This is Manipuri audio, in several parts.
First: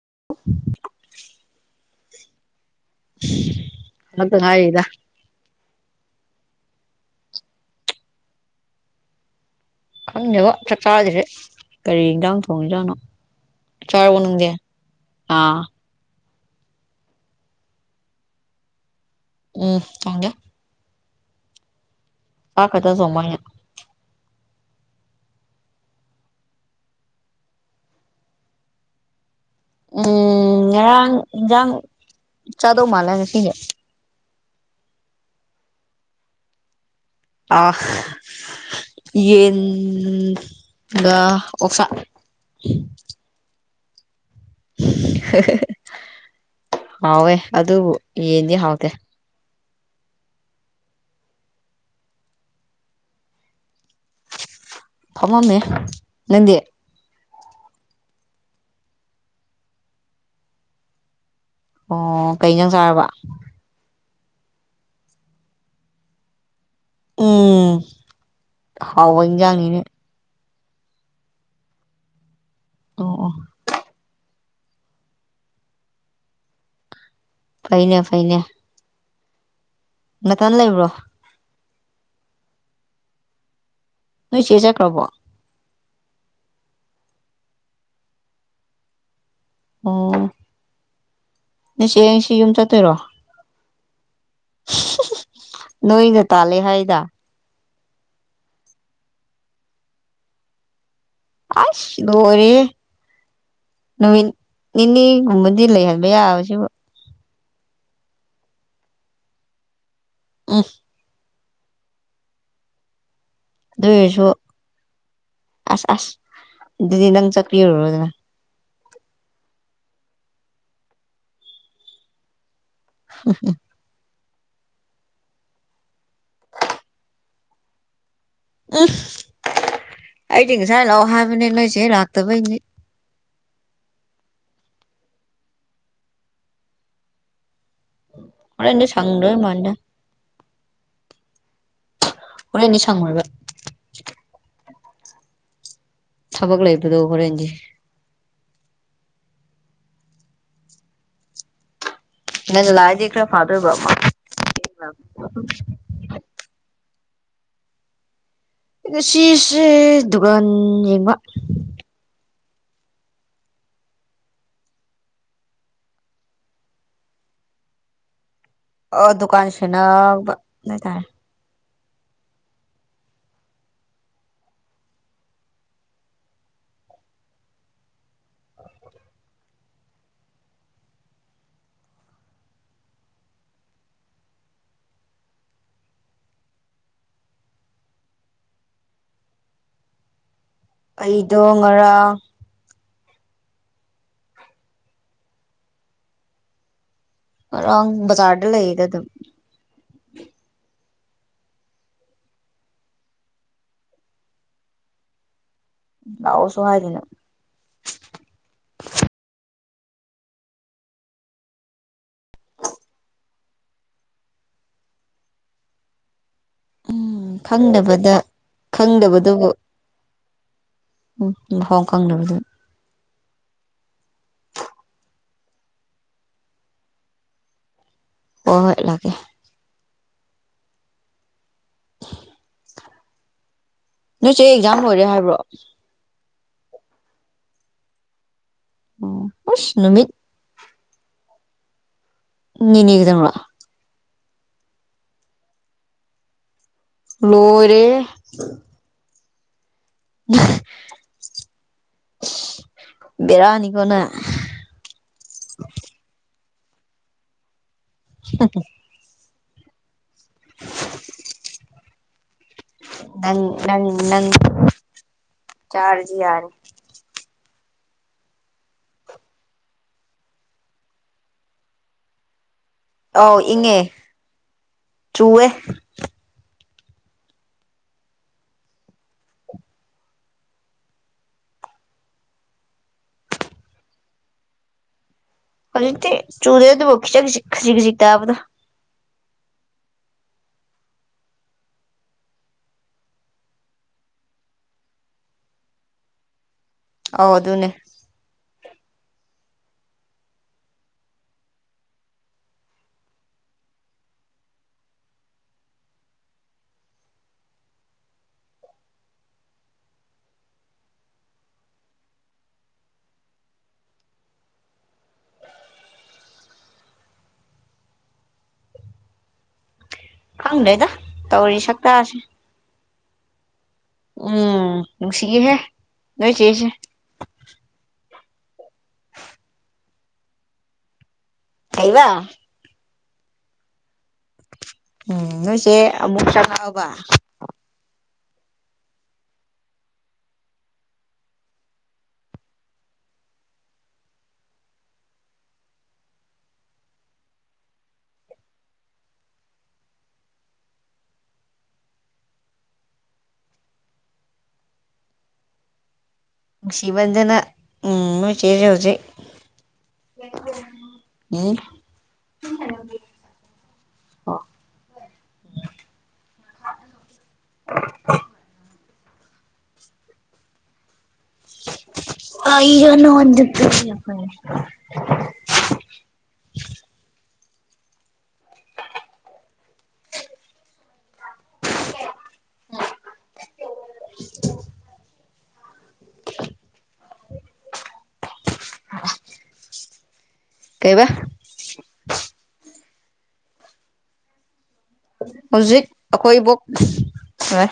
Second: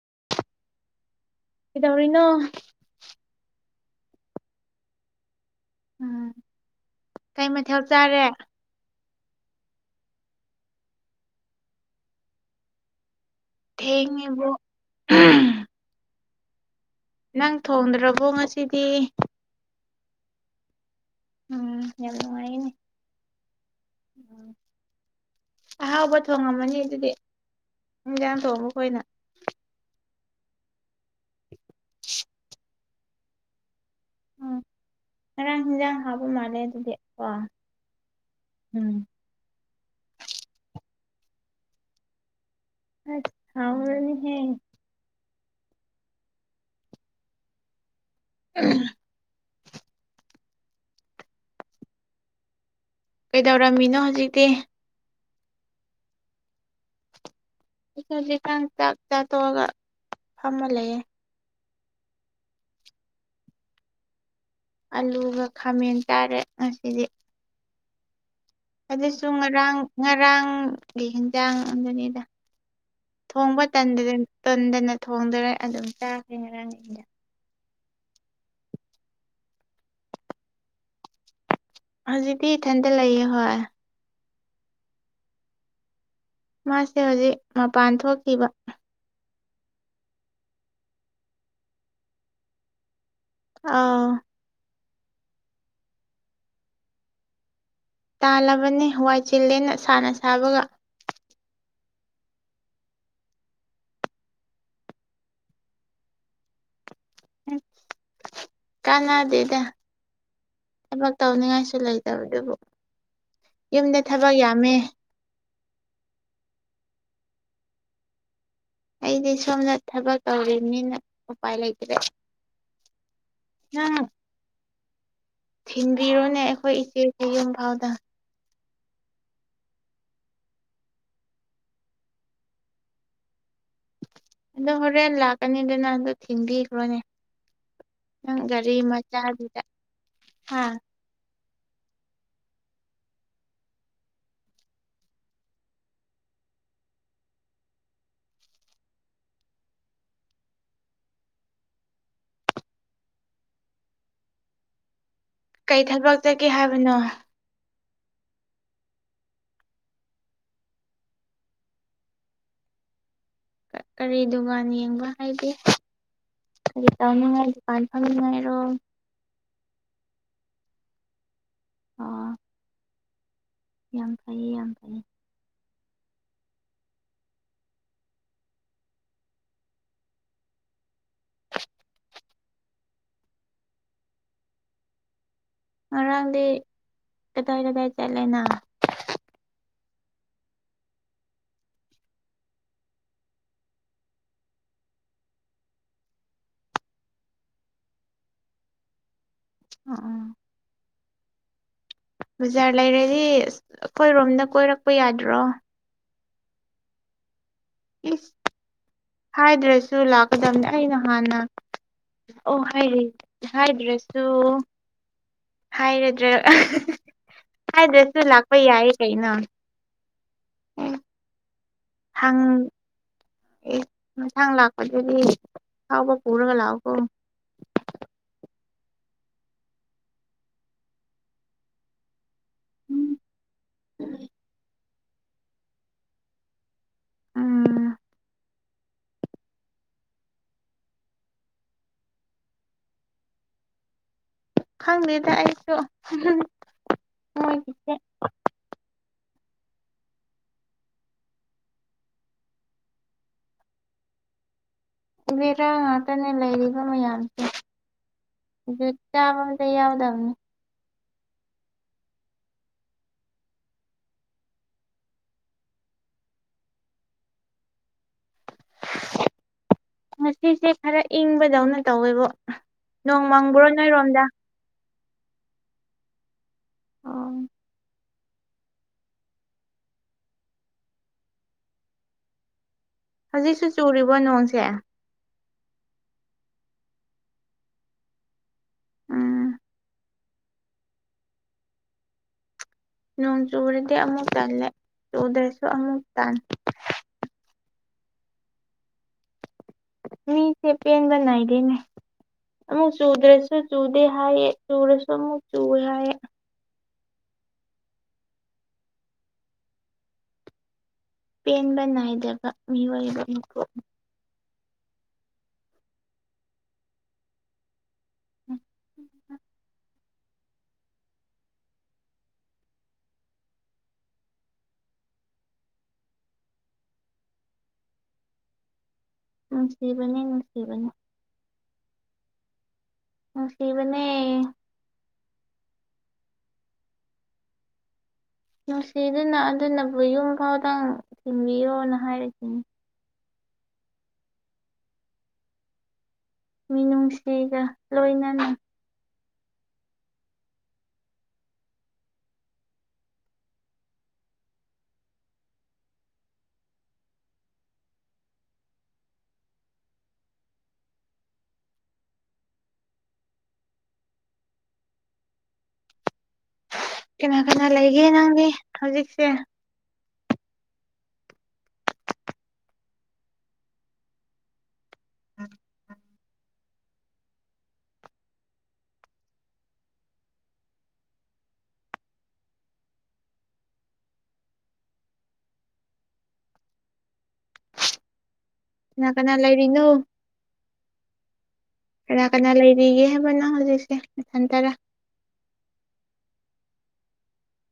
[inaudible] ꯀꯩꯗꯧꯔꯤꯅꯣ ꯍꯜꯂꯛꯇ ꯉꯥꯏꯔꯤꯗ ꯎꯝ ꯀꯩ ꯃꯊꯦꯜ ꯆꯥꯔꯦ ꯈꯪꯗꯦꯕꯣ ꯆꯥꯛ ꯆꯥꯗ꯭ꯔꯦ ꯀꯔꯤ ꯌꯦꯟꯖꯥꯡ ꯊꯣꯡꯉꯤꯖꯥꯠꯅꯣ ꯆꯥꯎꯔꯕꯣ ꯅꯪꯗꯤ ꯊꯦꯡꯉꯦꯕꯨ ꯑꯥ ꯅꯪ ꯊꯣꯡꯗ꯭ꯔꯕꯣ ꯉꯁꯤꯗꯤ ꯎꯝ ꯊꯣꯡꯗꯦ ꯎꯝ ꯌꯥꯝ ꯆꯥꯛ ꯅꯨꯡꯉꯥꯏꯅꯦ ꯈꯇ ꯊꯣꯡꯕ ꯑꯩꯅ ꯑꯍꯥꯎꯕ ꯊꯣꯡꯉꯝꯃꯅꯤ ꯑꯗꯨꯗꯤ ꯅꯨꯃꯤꯗꯥꯡ ꯊꯣꯡꯕ ꯈꯣꯏꯅ ꯎꯝ ꯉꯔꯥꯡ ꯏꯟꯖꯥꯡ ꯆꯥꯗꯧ ꯃꯥꯜꯂꯦ ꯉꯁꯤꯗꯤ ꯎꯝ ꯉꯔꯥꯡ ꯍꯤꯡꯖꯥꯡ ꯍꯥꯎꯕ ꯃꯥꯜꯂꯦ ꯑꯗꯨꯗꯤ ꯀꯣ ꯑꯥꯎ ꯎꯝ ꯌꯦꯟ ꯒ ꯑꯣꯛꯁꯥ ꯍꯁ ꯍꯥꯎꯔꯅꯤꯍꯦ ꯍꯥꯎꯋꯦ ꯑꯗꯨꯕꯨ ꯌꯦꯟꯗꯤ ꯍꯥꯎꯇꯦ ꯀꯩꯗꯧꯔꯝꯃꯤꯅꯣ ꯍꯧꯖꯤꯛꯇꯤ ꯐꯝꯃꯝꯃꯦ ꯅꯪꯗꯤ ꯑꯩꯖꯤꯀꯥꯟ ꯆꯥꯛ ꯆꯥꯊꯣꯛꯑꯒ ꯐꯝꯃ ꯂꯩꯌꯦ ꯑꯣ ꯀꯩ ꯖꯥꯡ ꯆꯥꯔꯕ ꯑꯂꯨꯒ ꯈꯥꯃꯦꯟ ꯆꯥꯔꯦ ꯉꯁꯤꯗꯤ ꯎꯝ ꯍꯥꯎꯕ ꯑꯗꯨꯁꯨ ꯉꯔꯥꯡ ꯏꯟꯖꯥꯡꯅꯤꯅꯦ ꯉꯔꯥꯡꯒꯤ ꯌꯦꯟꯖꯥꯡ ꯑꯗꯨꯅꯤꯗ ꯑꯣ ꯑꯣ ꯊꯣꯡꯕ ꯇꯟꯗꯗꯟ ꯇꯟꯗꯅ ꯊꯣꯡꯗ꯭ꯔꯦ ꯑꯗꯨꯝ ꯆꯥꯈ꯭ꯔꯦ ꯉꯔꯥꯡ ꯑꯩꯅ ꯐꯩꯅꯦ ꯐꯩꯅꯦ ꯅꯇꯟ ꯂꯩꯕ꯭ꯔꯣ ꯍꯧꯖꯤꯛꯗꯤ ꯏꯊꯟꯇ ꯂꯩꯌꯦ ꯍꯣꯏ ꯅꯣꯏ ꯆꯦ ꯆꯠꯈ꯭ꯔꯕꯣ ꯃꯥꯁꯦ ꯍꯧꯖꯤꯛ ꯃꯄꯥꯟ ꯊꯣꯛꯈꯤꯕ ꯑꯣ ꯅꯣꯏ ꯆꯦ ꯉꯁꯤ ꯌꯨꯝ ꯆꯠꯇꯣꯏꯔꯣ ꯑꯥ ꯅꯣꯏꯒ ꯇꯥꯜꯂꯦ ꯍꯥꯏꯗ ꯇꯥꯜꯂꯕꯅꯤ ꯋꯥꯏ ꯆꯤꯜꯂꯦꯅ ꯁꯥꯥꯅ ꯁꯥꯕꯒ ꯂꯣꯏꯔꯦꯍꯦ ꯅꯨꯃꯤꯠ ꯅꯤꯅꯤꯒꯨꯝꯕꯗꯤ ꯂꯩꯍꯟꯕ ꯌꯥꯕꯁꯤꯕꯨ ꯀꯥꯟꯅꯗꯦꯗ ꯊꯕꯛ [unintelligible] ꯇꯧꯅꯤꯡꯉꯥꯏꯁꯨ ꯂꯩꯇꯕꯗꯨꯕꯨ ꯌꯨꯝꯗ ꯑꯗꯨꯑꯣꯏꯁꯨ ꯊꯕꯛ ꯌꯥꯝꯃꯦ ꯑꯁ ꯑꯁ ꯑꯗꯨꯗꯤ ꯅꯪ ꯆꯠ ꯄꯤꯔꯨꯔꯣ ꯗꯅ ꯑꯩꯗꯤ ꯁꯣꯝꯅ ꯊꯕꯛ ꯇꯧꯔꯤꯝꯅꯤꯅ ꯎꯄꯥꯏ ꯂꯩꯇ꯭ꯔꯦ ꯅꯪ ꯊꯤꯟꯕꯤꯔꯣꯅꯦ ꯑꯩꯈꯣꯏ ꯏꯆꯦꯁꯦ ꯌꯨꯝꯐꯥꯎꯗ [unintelligible] ꯑꯩꯗꯤ ꯉꯁꯥꯏ ꯂꯥꯎ ꯍꯥꯏꯕꯅꯦ ꯅꯣꯏꯆꯦ ꯂꯥꯛꯇꯕꯩꯅꯤ ꯅꯪ ꯍꯣꯔꯦꯟ ꯂꯥꯛꯀꯅꯤꯗꯅ ꯑꯗꯨ ꯊꯤꯡꯕꯤꯈ꯭ꯔꯣꯅꯦ ꯅꯪ ꯒꯥꯔꯤ ꯍꯣꯔꯦꯟꯗꯤ ꯁꯪꯗꯣꯏ ꯃꯆꯥꯗꯨꯗ ꯃꯥꯟꯗꯦ ꯍꯥ ꯍꯣꯔꯦꯟꯗꯤ ꯁꯪꯉꯣꯏꯕ ꯊꯕꯛ ꯂꯩꯕꯗꯣ ꯍꯣꯔꯦꯟꯗꯤ ꯉꯟꯅ ꯂꯥꯑꯗꯤ ꯈ꯭ꯔ ꯐꯥꯗꯣꯏꯕ ꯃ ꯊꯦꯡꯅ ꯀꯩ ꯊꯕꯛ ꯆꯠꯀꯦ ꯍꯥꯏꯕꯅꯣ ꯉꯁꯤꯁꯦ ꯗꯨꯀꯥꯟ ꯌꯦꯡꯕ ꯀꯔꯤ ꯗꯨꯀꯥꯟ ꯌꯦꯡꯕ ꯍꯥꯏꯗꯤ ꯀꯔꯤ ꯇꯧꯅꯤꯡꯉꯥꯏ ꯗꯨꯀꯥꯟ ꯐꯝꯅꯤꯡꯉꯥꯏ ꯑꯥ ꯗꯨꯀꯥꯟ ꯁꯦꯟꯅꯕ ꯅꯩꯇꯥꯏ ꯑꯣ ꯌꯥꯝ ꯐꯩꯌꯦ ꯌꯥꯝ ꯐꯩꯌꯦ ꯉꯔꯥꯡꯗꯤ ꯀꯗꯥꯥꯏ ꯀꯗꯥꯥꯏ ꯆꯠꯂꯦꯅ ꯑꯩꯗꯣ ꯉꯔꯥꯡ ꯉꯥꯔꯥꯡ ꯕꯖꯔꯗ ꯂꯩꯗ ꯑꯗꯨꯝ ꯑ ꯕꯖꯥꯔ ꯂꯩꯔꯗꯤ ꯑꯁ ꯑꯩꯈꯣꯏꯔꯣꯝꯗ ꯀꯣꯏꯔꯛꯄ ꯌꯥꯗ꯭ꯔꯣ ꯂꯥꯛꯑꯣꯁꯨ ꯍꯥꯏꯗꯅ ꯏꯁ ꯍꯥꯏꯗ꯭ꯔꯁꯨ ꯂꯥꯛꯀꯗꯝꯕꯅꯦ ꯑꯩꯅ ꯍꯥꯟꯅ ꯑꯣ ꯍꯥꯢꯔꯤ ꯍꯥꯏꯗ꯭ꯔꯁꯨ ꯍꯥꯏꯔꯗ꯭ꯔ ꯎꯝ ꯈꯪꯗꯕꯗ ꯍꯥꯏꯗ꯭ꯔꯁꯨ ꯂꯥꯛꯄ ꯌꯥꯏꯌꯦ ꯀꯩꯅꯣ ꯈꯪꯗꯕꯗꯨꯕꯨ ꯎꯝ [unintelligible] ꯈꯪꯗꯕꯗꯣ ꯑꯦ ꯏꯟꯁꯥꯡ ꯂꯥꯛꯄꯗꯨꯗꯤ ꯍꯥꯎꯕ ꯄꯨꯔꯒ ꯂꯥꯛꯑꯣꯀꯣ ꯍꯣꯏ ꯍꯣꯢ ꯂꯥꯛꯀꯦ ꯅꯣꯏ ꯆꯦ ꯑꯦꯛꯖꯥꯝ ꯂꯣꯏꯔꯦ ꯍꯥꯏꯕ꯭ꯔꯣ ꯎꯝ ꯎꯁ ꯅꯨꯃꯤꯠ ꯍꯨꯝꯅꯤꯒꯤꯗꯃꯛ ꯈꯪꯗꯦꯗ ꯑꯩꯁꯨ ꯃꯣꯏꯒꯤꯁꯦ ꯂꯣꯏꯔꯦꯍꯦ ꯕꯦꯔꯅꯤꯀꯣ ꯅꯪ ꯕꯦꯔꯥ ꯉꯥꯛꯇꯅ ꯂꯩꯔꯤꯕ ꯃꯌꯥꯝꯁꯦ ꯁꯤꯗ ꯆꯥꯕ ꯌꯥꯎꯗꯝꯅꯤ ꯅꯪ ꯅꯪ ꯅ ꯆꯥꯔꯁꯨ ꯌꯥꯔꯦ ꯉꯁꯤꯁꯦ ꯈꯔ ꯏꯪꯕꯗꯧꯅ ꯇꯧꯋꯦꯕꯣ ꯅꯣꯡ ꯑꯧ ꯃꯪꯕ꯭ꯔꯣ ꯏꯪꯉꯦ ꯅꯣꯏꯔꯣꯝꯗ ꯆꯨꯋꯦ ꯑꯣ ꯍꯧꯖꯤꯛꯁꯨ ꯆꯨꯔꯤꯕꯣ ꯅꯣꯡꯁꯦ ꯍꯧꯖꯤꯛꯇꯤ ꯆꯨꯗꯦ ꯑꯗꯨꯕꯨ ꯈꯖꯤꯛ ꯈꯖꯤꯛ ꯇꯕꯗꯣ ꯎꯝ ꯅꯣꯡ ꯆꯨꯔꯗꯤ ꯑꯃꯨꯛ ꯇꯜꯂꯦ ꯆꯨꯗ꯭ꯔꯁꯨ ꯑꯃꯨꯛ ꯇꯟ ꯑꯧ ꯑꯗꯨꯅꯦ ꯃꯤꯁꯦ ꯄꯦꯟꯕꯅꯥꯏꯗꯦꯅꯦ ꯑꯃꯨꯛ ꯆꯨꯗ꯭ꯔꯁꯨ ꯆꯨꯗꯦ ꯍꯥꯏꯌꯦ ꯆꯨꯔꯁꯨ ꯑꯃꯨꯛ ꯆꯨꯋꯦ ꯍꯥꯏꯌꯦ ꯄꯦꯟꯕ ꯅꯥꯏꯗꯦꯕ ꯃꯤꯑꯣꯏꯕ ꯑꯩꯈꯣꯏ ꯎꯝ ꯈꯪꯗꯦꯗ ꯇꯧꯔꯤ ꯁꯛꯇꯥꯁꯦ ꯎꯝ ꯅꯨꯡꯁꯤꯍꯦ ꯅꯣꯏ ꯆꯦꯁꯦ ꯅꯨꯡꯁꯤꯕꯅꯦ ꯅꯨꯡꯁꯤꯕꯅꯦ ꯀꯩꯕ ꯅꯨꯡꯁꯤꯕꯅꯦ ꯎꯝ ꯅꯣꯏꯆꯦ ꯑꯃꯨꯛ ꯆꯪꯉꯛꯑꯕ ꯅꯨꯡꯁꯤꯗꯨꯅ ꯑꯗꯨꯅꯕꯨ ꯌꯨꯝ ꯐꯥꯎꯗꯡ ꯊꯤꯟꯕꯤꯌꯣꯅ ꯍꯥꯏꯔꯤꯁꯤꯅꯤ ꯃꯤꯅꯨꯡꯁꯤꯒ ꯂꯣꯏꯅꯅ ꯅꯨꯡꯁꯤꯃꯟꯗꯅ ꯎꯝ ꯅꯣꯏꯆꯦꯁꯦ ꯍꯧꯖꯤꯛ ꯎꯝ ꯑꯣ ꯀꯅꯥ ꯀꯅꯥ ꯂꯩꯒꯦ ꯅꯪꯗꯤ ꯍꯧꯖꯤꯛꯁꯦ [inaudible] ꯎꯝ [inaudible] [inaudible] ꯀꯅꯥ ꯀꯅꯥ ꯂꯩꯔꯤꯅꯣ ꯀꯩꯕ ꯀꯅꯥ ꯀꯅꯥ ꯂꯩꯔꯤ ꯂꯩꯔꯤꯌꯦ ꯍꯥꯏꯕ ꯅꯪ ꯅꯊꯟꯇꯔꯥ ꯍꯧꯖꯤꯛ ꯑꯩꯈꯣꯏꯕꯨ ꯂꯣꯏꯔꯦ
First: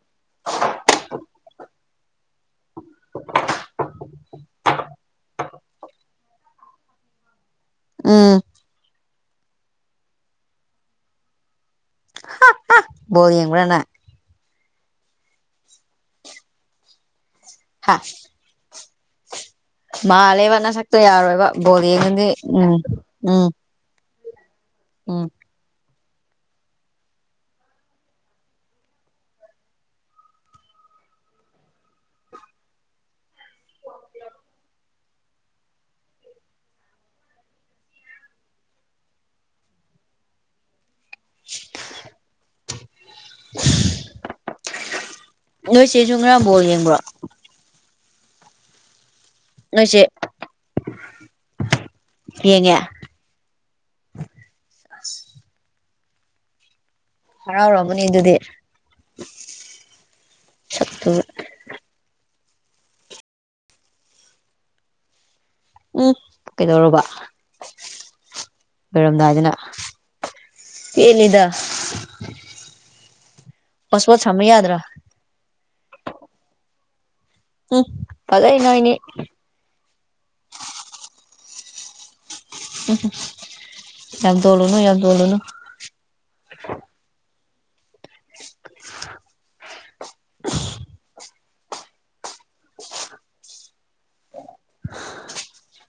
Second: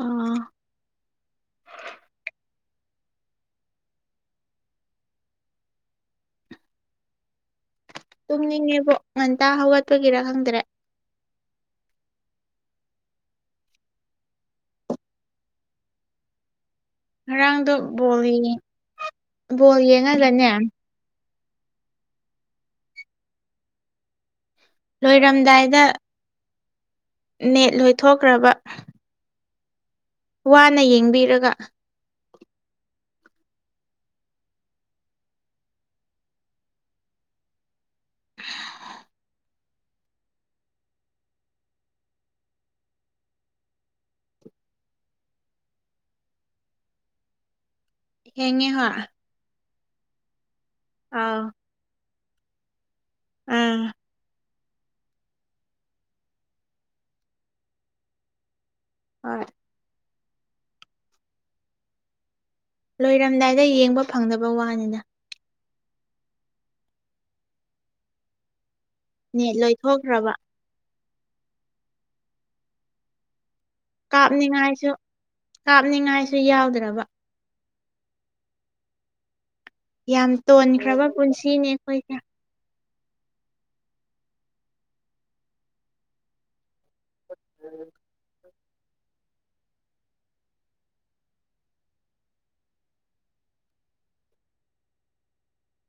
ꯑꯥ [inaudible] ꯎꯝ ꯇꯨꯝꯅꯤꯡꯉꯦꯕꯣ ꯉꯟꯇ ꯍꯧꯒꯠꯄꯒꯤꯔ ꯈꯪꯗ꯭ꯔꯦ ꯕꯣꯜ ꯌꯦꯡꯕꯔꯥ ꯅꯪ ꯉꯔꯥꯡꯗꯣ ꯍꯥ ꯕꯣꯜ ꯌꯦꯡꯉꯦ ꯃꯥꯜꯂꯦꯕ ꯅꯁꯛꯇꯣ ꯌꯥꯔꯣꯏꯕ ꯕꯣꯜ ꯌꯦꯡꯉꯗꯤ ꯎꯝ ꯎꯝ ꯎꯝ ꯂꯣꯏꯔꯝꯗꯥꯏꯗ ꯅꯦꯠ ꯂꯣꯏꯊꯣꯛꯈ꯭ꯔꯕ ꯋꯥꯅ ꯌꯦꯡꯕꯤꯔꯒ [inaudible] ꯅꯣꯏ ꯆꯦꯁꯨ ꯉꯔꯥꯡ ꯕꯣꯜ ꯌꯦꯡꯕ꯭ꯔꯣ ꯌꯦꯡꯉꯦ ꯍꯣꯏ ꯅꯣꯏ ꯆꯦ ꯑꯥ ꯌꯦꯡꯉꯦ ꯑꯪ ꯍꯔꯥꯎ ꯔꯝꯃꯅꯤ ꯑꯗꯨꯗꯤ ꯍꯣꯏ ꯁꯛꯇꯨꯒ ꯂꯣꯏꯔꯝꯗꯥꯏꯗ ꯌꯦꯡꯕ ꯐꯪꯗꯕ ꯋꯥꯅꯤꯗ ꯎꯝ ꯀꯩꯗꯧꯔꯕ ꯂꯣꯏꯔꯝꯗꯥꯏꯗꯅ ꯅꯦꯠ ꯂꯣꯏꯊꯣꯛꯈ꯭ꯔꯕ ꯄꯦꯜꯂꯤꯗ ꯄꯥꯁꯄꯣꯔꯠ ꯁꯝꯕ ꯌꯥꯗ꯭ꯔꯥ ꯀꯥꯞꯅꯤꯡꯉꯥꯏꯁꯨ ꯀꯥꯞꯅꯤꯡꯉꯥꯏꯁꯨ ꯌꯥꯎꯗ꯭ꯔꯕ ꯎꯝ ꯐꯖꯩ ꯅꯣꯏꯅꯤ ꯌꯥꯝ ꯇꯣꯟꯈ꯭ꯔꯕ ꯄꯨꯟꯁꯤꯅꯦ ꯑꯩꯈꯣꯏꯁꯦ ꯌꯥꯝ ꯇꯣꯜꯂꯨꯅꯨ ꯌꯥꯝ ꯇꯣꯜꯂꯨꯅꯨ [inaudible] [inaudible]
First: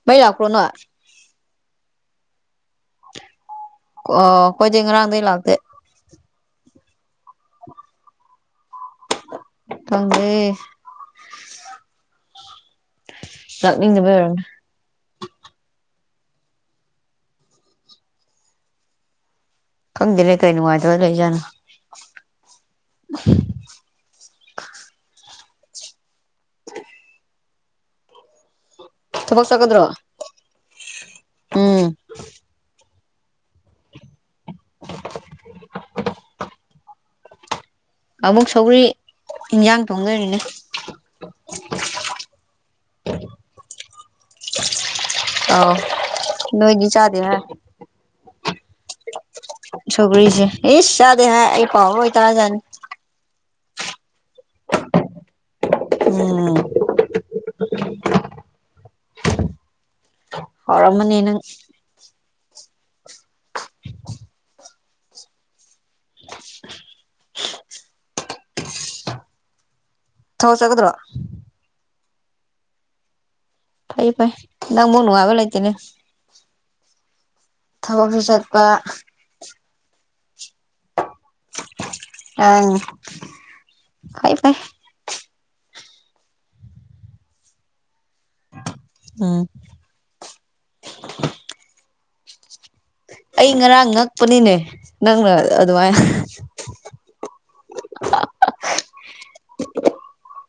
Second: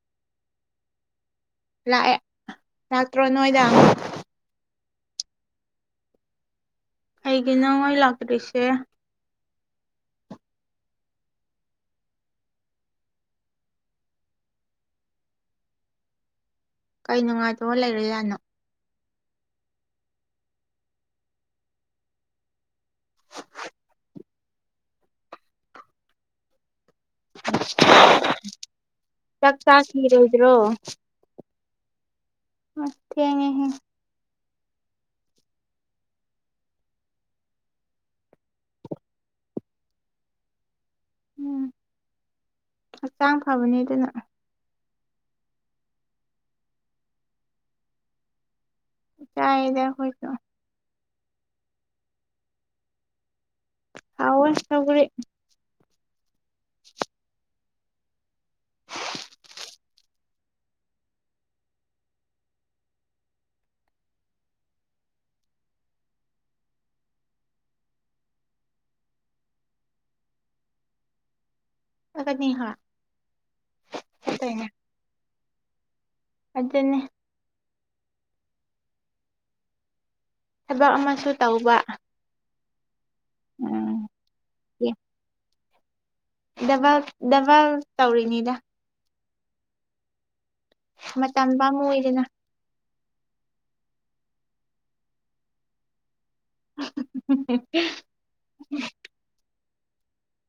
ꯃꯩ ꯂꯥꯛꯄ꯭ꯔꯣ ꯅꯣꯏ ꯂꯥꯛꯑ ꯂꯥꯛꯇ꯭ꯔꯣ ꯅꯣꯏꯗ ꯀꯑꯩꯈꯣꯏꯗꯤ ꯉꯔꯥꯡꯗꯩ ꯂꯥꯛꯇꯦ ꯀꯩꯒꯤꯅꯣ ꯃꯩ ꯂꯥꯛꯇꯔꯤꯁꯦ ꯈꯪꯗꯦ ꯂꯥꯛꯅꯤꯡꯗꯕꯩ ꯑꯣꯏꯔꯝꯅꯤ ꯀꯩ ꯅꯨꯡꯉꯥꯏꯇꯕ ꯂꯩꯔ ꯖꯥꯠꯅꯣ ꯈꯪꯗꯦꯅꯦ ꯀꯩ ꯅꯨꯡꯉꯥꯏꯇꯕ ꯂꯩꯖꯥꯠꯅꯣ [inaudible] [inaudible] ꯊꯕꯛ ꯆꯥꯛ ꯆꯠꯀꯗ꯭ꯔꯣ ꯆꯥꯈꯤꯔꯣꯏꯗ꯭ꯔꯣ ꯎꯝ ꯊꯦꯡꯉꯦꯍꯦ [inaudible] ꯑꯃꯨꯛ ꯁꯧꯒꯔꯤ ꯏꯟꯖꯥꯡ ꯊꯣꯡꯗꯣꯏꯔꯤꯅꯦ ꯎꯝ ꯍꯛꯆꯥꯡ ꯐꯕꯅꯦ ꯑꯗꯨꯅ ꯑꯧ ꯅꯣꯏꯗ ꯆꯥꯗꯦꯍ ꯆꯥꯏꯌꯦꯗ ꯑꯩꯈꯣꯏꯁꯨ ꯁꯧꯒ꯭ꯔꯤꯁꯦ ꯏꯁ ꯆꯥꯗꯦ ꯍꯥꯏ ꯑꯩ ꯄꯥꯎ ꯂꯣꯏ ꯇꯥꯖꯥꯅꯤ ꯍꯥꯎꯋꯦ ꯁꯧꯒꯔꯤ ꯎꯝ [inaudible] [inaudible] ꯍꯥꯎꯔꯝꯃꯅꯤ ꯅꯪ ꯊꯕꯛ ꯆꯠꯒꯗ꯭ꯔꯣ ꯆꯠꯀꯅꯤ ꯍꯥꯥ ꯐꯩ ꯐꯩ ꯅꯪ ꯃꯨꯛ ꯅꯨꯡꯉꯥꯏꯕ ꯂꯩꯇꯦꯅꯦ ꯑꯗꯨꯅꯦ ꯊꯕꯛꯁꯨ ꯆꯠꯄ ꯊꯕꯛ ꯑꯃꯥ ꯁꯨ ꯇꯧꯕ ꯑꯪ ꯎꯝ ꯐꯩ ꯐꯩ ꯗꯕꯜ ꯗꯕꯜ ꯇꯧꯔꯤꯅꯤꯗ ꯎꯝ ꯃꯇꯝ ꯄꯥꯝꯃꯨꯏꯗꯅ ꯑꯩ ꯉꯔꯥꯡ ꯉꯛꯄꯅꯤꯅꯦ ꯅꯪꯅ ꯑꯗꯨꯃꯥꯏ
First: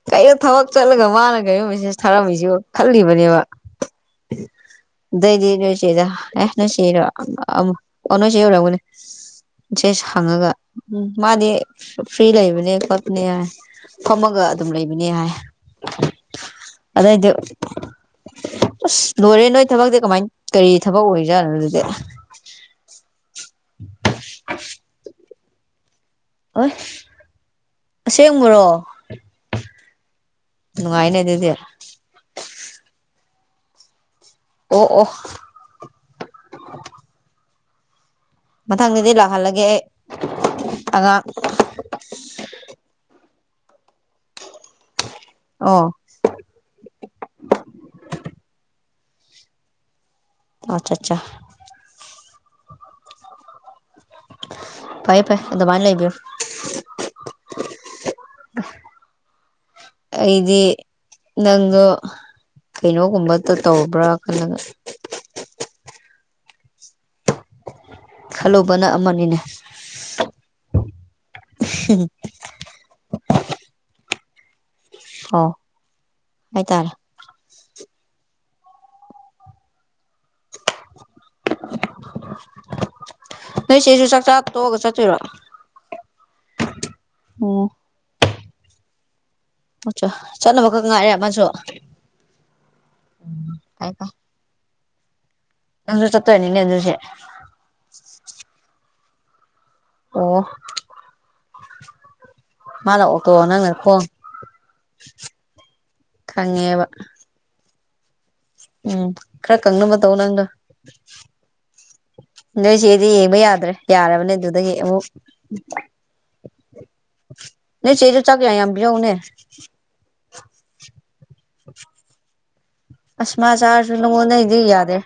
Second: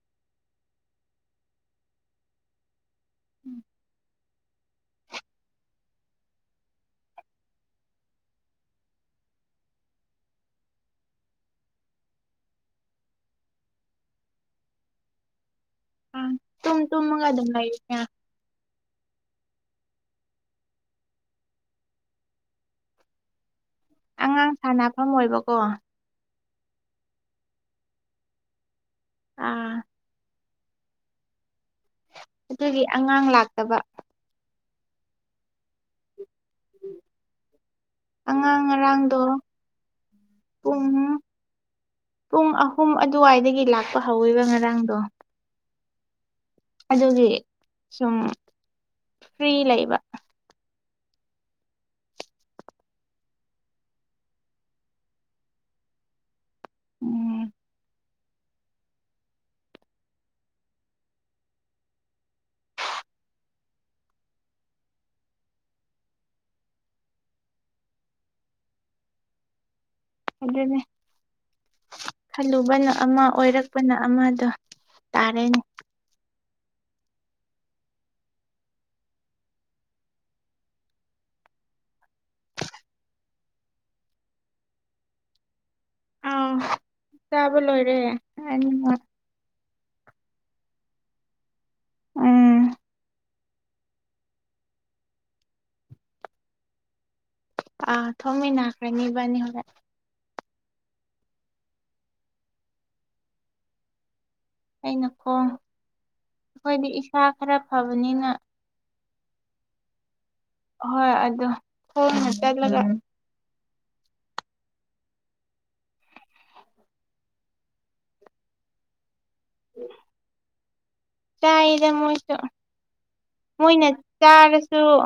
ꯀꯩꯅꯣ ꯊꯕꯛ ꯆꯠꯂꯒ ꯃꯥꯅ ꯀꯩꯅꯣ ꯃꯦꯁꯦꯖ ꯊꯥꯔꯝꯃꯤꯁꯤꯕꯨ ꯈꯜꯂꯤꯕꯅꯦꯕ ꯑꯗꯩꯗꯤ ꯅꯣꯏ ꯆꯦꯗ ꯑꯦ ꯅꯣꯏ ꯆꯦꯔꯣ ꯑꯣ ꯅꯣꯏ ꯆꯦ ꯑꯣꯏꯔꯝꯒꯅꯤ ꯖꯦꯁ ꯍꯪꯉꯒ ꯃꯥꯗꯤ ꯐ꯭ꯔꯤ ꯂꯩꯕꯅꯦ ꯈꯣꯠꯄꯅꯦ ꯍꯥꯏ ꯐꯝꯃꯒ ꯑꯗꯨꯝ ꯂꯩꯕꯅꯦ ꯍꯥꯏ ꯇꯨꯝ ꯇꯨꯝꯃꯒ ꯑꯗꯥꯏꯗꯨ ꯑꯗꯨꯝ ꯂꯩꯔꯤꯅꯦ ꯑꯁ ꯂꯣꯢꯔꯦ ꯅꯣꯢ ꯊꯕꯛꯇꯤ ꯀꯃꯥꯏ ꯀꯔꯤ ꯊꯕꯛ ꯑꯣꯏꯔꯤꯖꯥꯠꯅꯣ ꯑꯗꯨꯗꯤ ꯑꯉꯥꯡ ꯁꯥꯟꯅꯐꯝ ꯑꯣꯏꯕꯀꯣ ꯑꯁ ꯑꯁꯦꯡꯕꯔꯣ ꯑꯥ ꯅꯨꯡꯉꯥꯢꯅꯦ ꯑꯗꯨꯗꯤ ꯇꯕ ꯑꯣ ꯑꯣ ꯑꯉꯥꯡ ꯃꯊꯪꯗꯗꯤ ꯉꯔꯥꯡꯗꯣ ꯂꯥꯛꯍꯜꯂꯒꯦ ꯑꯩ ꯄꯨꯡ ꯑꯉꯥꯡ ꯄꯨꯡ ꯑꯍꯨꯝ ꯑꯗꯨꯋꯥꯏꯗꯒꯤ ꯒꯤ ꯂꯥꯛꯄ ꯍꯧꯋꯦꯕ ꯉꯔꯥꯡꯗꯣ ꯑꯣ ꯑꯗꯨꯒꯤ ꯁꯨꯝ ꯐ꯭ꯔꯤ ꯂꯩꯕ ꯑꯣꯆꯥ ꯆꯥ ꯐꯩ ꯐꯩ ꯑꯗꯨꯃꯥꯢꯟ ꯂꯩꯕꯤꯌꯣ ꯎꯝ ꯑꯩꯗꯤ ꯅꯪꯗꯣ ꯀꯩꯅꯣꯒꯨꯝꯕꯗ ꯇꯣ ꯇꯧꯕ꯭ꯔꯥ ꯈꯜꯂꯒ ꯈꯜꯂꯨꯕꯅ ꯑꯃꯅꯤꯅꯦ ꯑꯗꯨꯅꯦ ꯈꯜꯂꯨꯕꯅ ꯑꯃ ꯑꯣꯏꯔꯛꯄꯅ ꯑꯃ ꯑꯣ ꯍꯥꯏ ꯇꯔꯦ [inaudible] ꯅꯣꯏ ꯆꯦꯁꯨ ꯆꯥꯛꯆꯥ ꯇꯣꯛꯑꯒ ꯆꯠꯇꯣꯏꯔꯣ ꯑꯧ ꯆꯥꯕ ꯑꯣ ꯂꯣꯏꯔꯦ [unintelligible] [unintelligible] ꯆꯠꯅꯕꯈꯛ ꯉꯥꯏꯔꯦ ꯃꯥꯁꯨ ꯎꯝ ꯎꯝ ꯇꯥꯏꯀꯣ ꯅꯪꯁꯨ ꯆꯠꯇꯣꯢꯅꯤꯅꯦ ꯑꯗꯨꯁꯤ ꯑ ꯊꯣꯡꯃꯤꯅꯈ꯭ꯔꯅꯤ ꯢꯕꯥꯅꯤ ꯍꯣꯔꯦꯟ ꯑꯣ ꯃꯥ ꯑꯣꯛꯇꯣ ꯅꯪꯅ ꯈꯣꯡ ꯑꯩꯅ ꯈꯣꯡ ꯈꯪꯉꯦꯕ ꯑꯩꯈꯣꯏꯗꯤ ꯏꯁꯥ ꯈꯔ ꯐꯕꯅꯤꯅ ꯎꯝ ꯈꯔ ꯀꯪꯅꯕ ꯇꯧ ꯅꯪꯗꯣ ꯍꯣꯏ ꯑꯗꯣ ꯈꯣꯡꯅ ꯅꯣꯏ ꯆꯠꯂꯒ ꯁꯤꯗꯤ ꯌꯦꯡꯕ ꯌꯥꯗ꯭ꯔꯦ ꯌꯥꯔꯕꯅꯦ ꯑꯗꯨꯗꯒꯤ ꯑꯃꯨꯛ ꯅꯣꯢ ꯆꯦꯗꯨ ꯆꯥꯛ ꯌꯥ ꯌꯥꯝ ꯄꯤꯖꯧꯅꯦ ꯆꯥꯏꯗ ꯃꯣꯏꯁꯨ ꯑꯁꯃꯥ ꯃꯣꯏꯅ ꯆꯥꯔꯁꯨ ꯅꯪꯉꯣꯟꯗꯩꯗꯤ ꯌꯥꯗꯦ ꯆꯥꯔꯁꯨ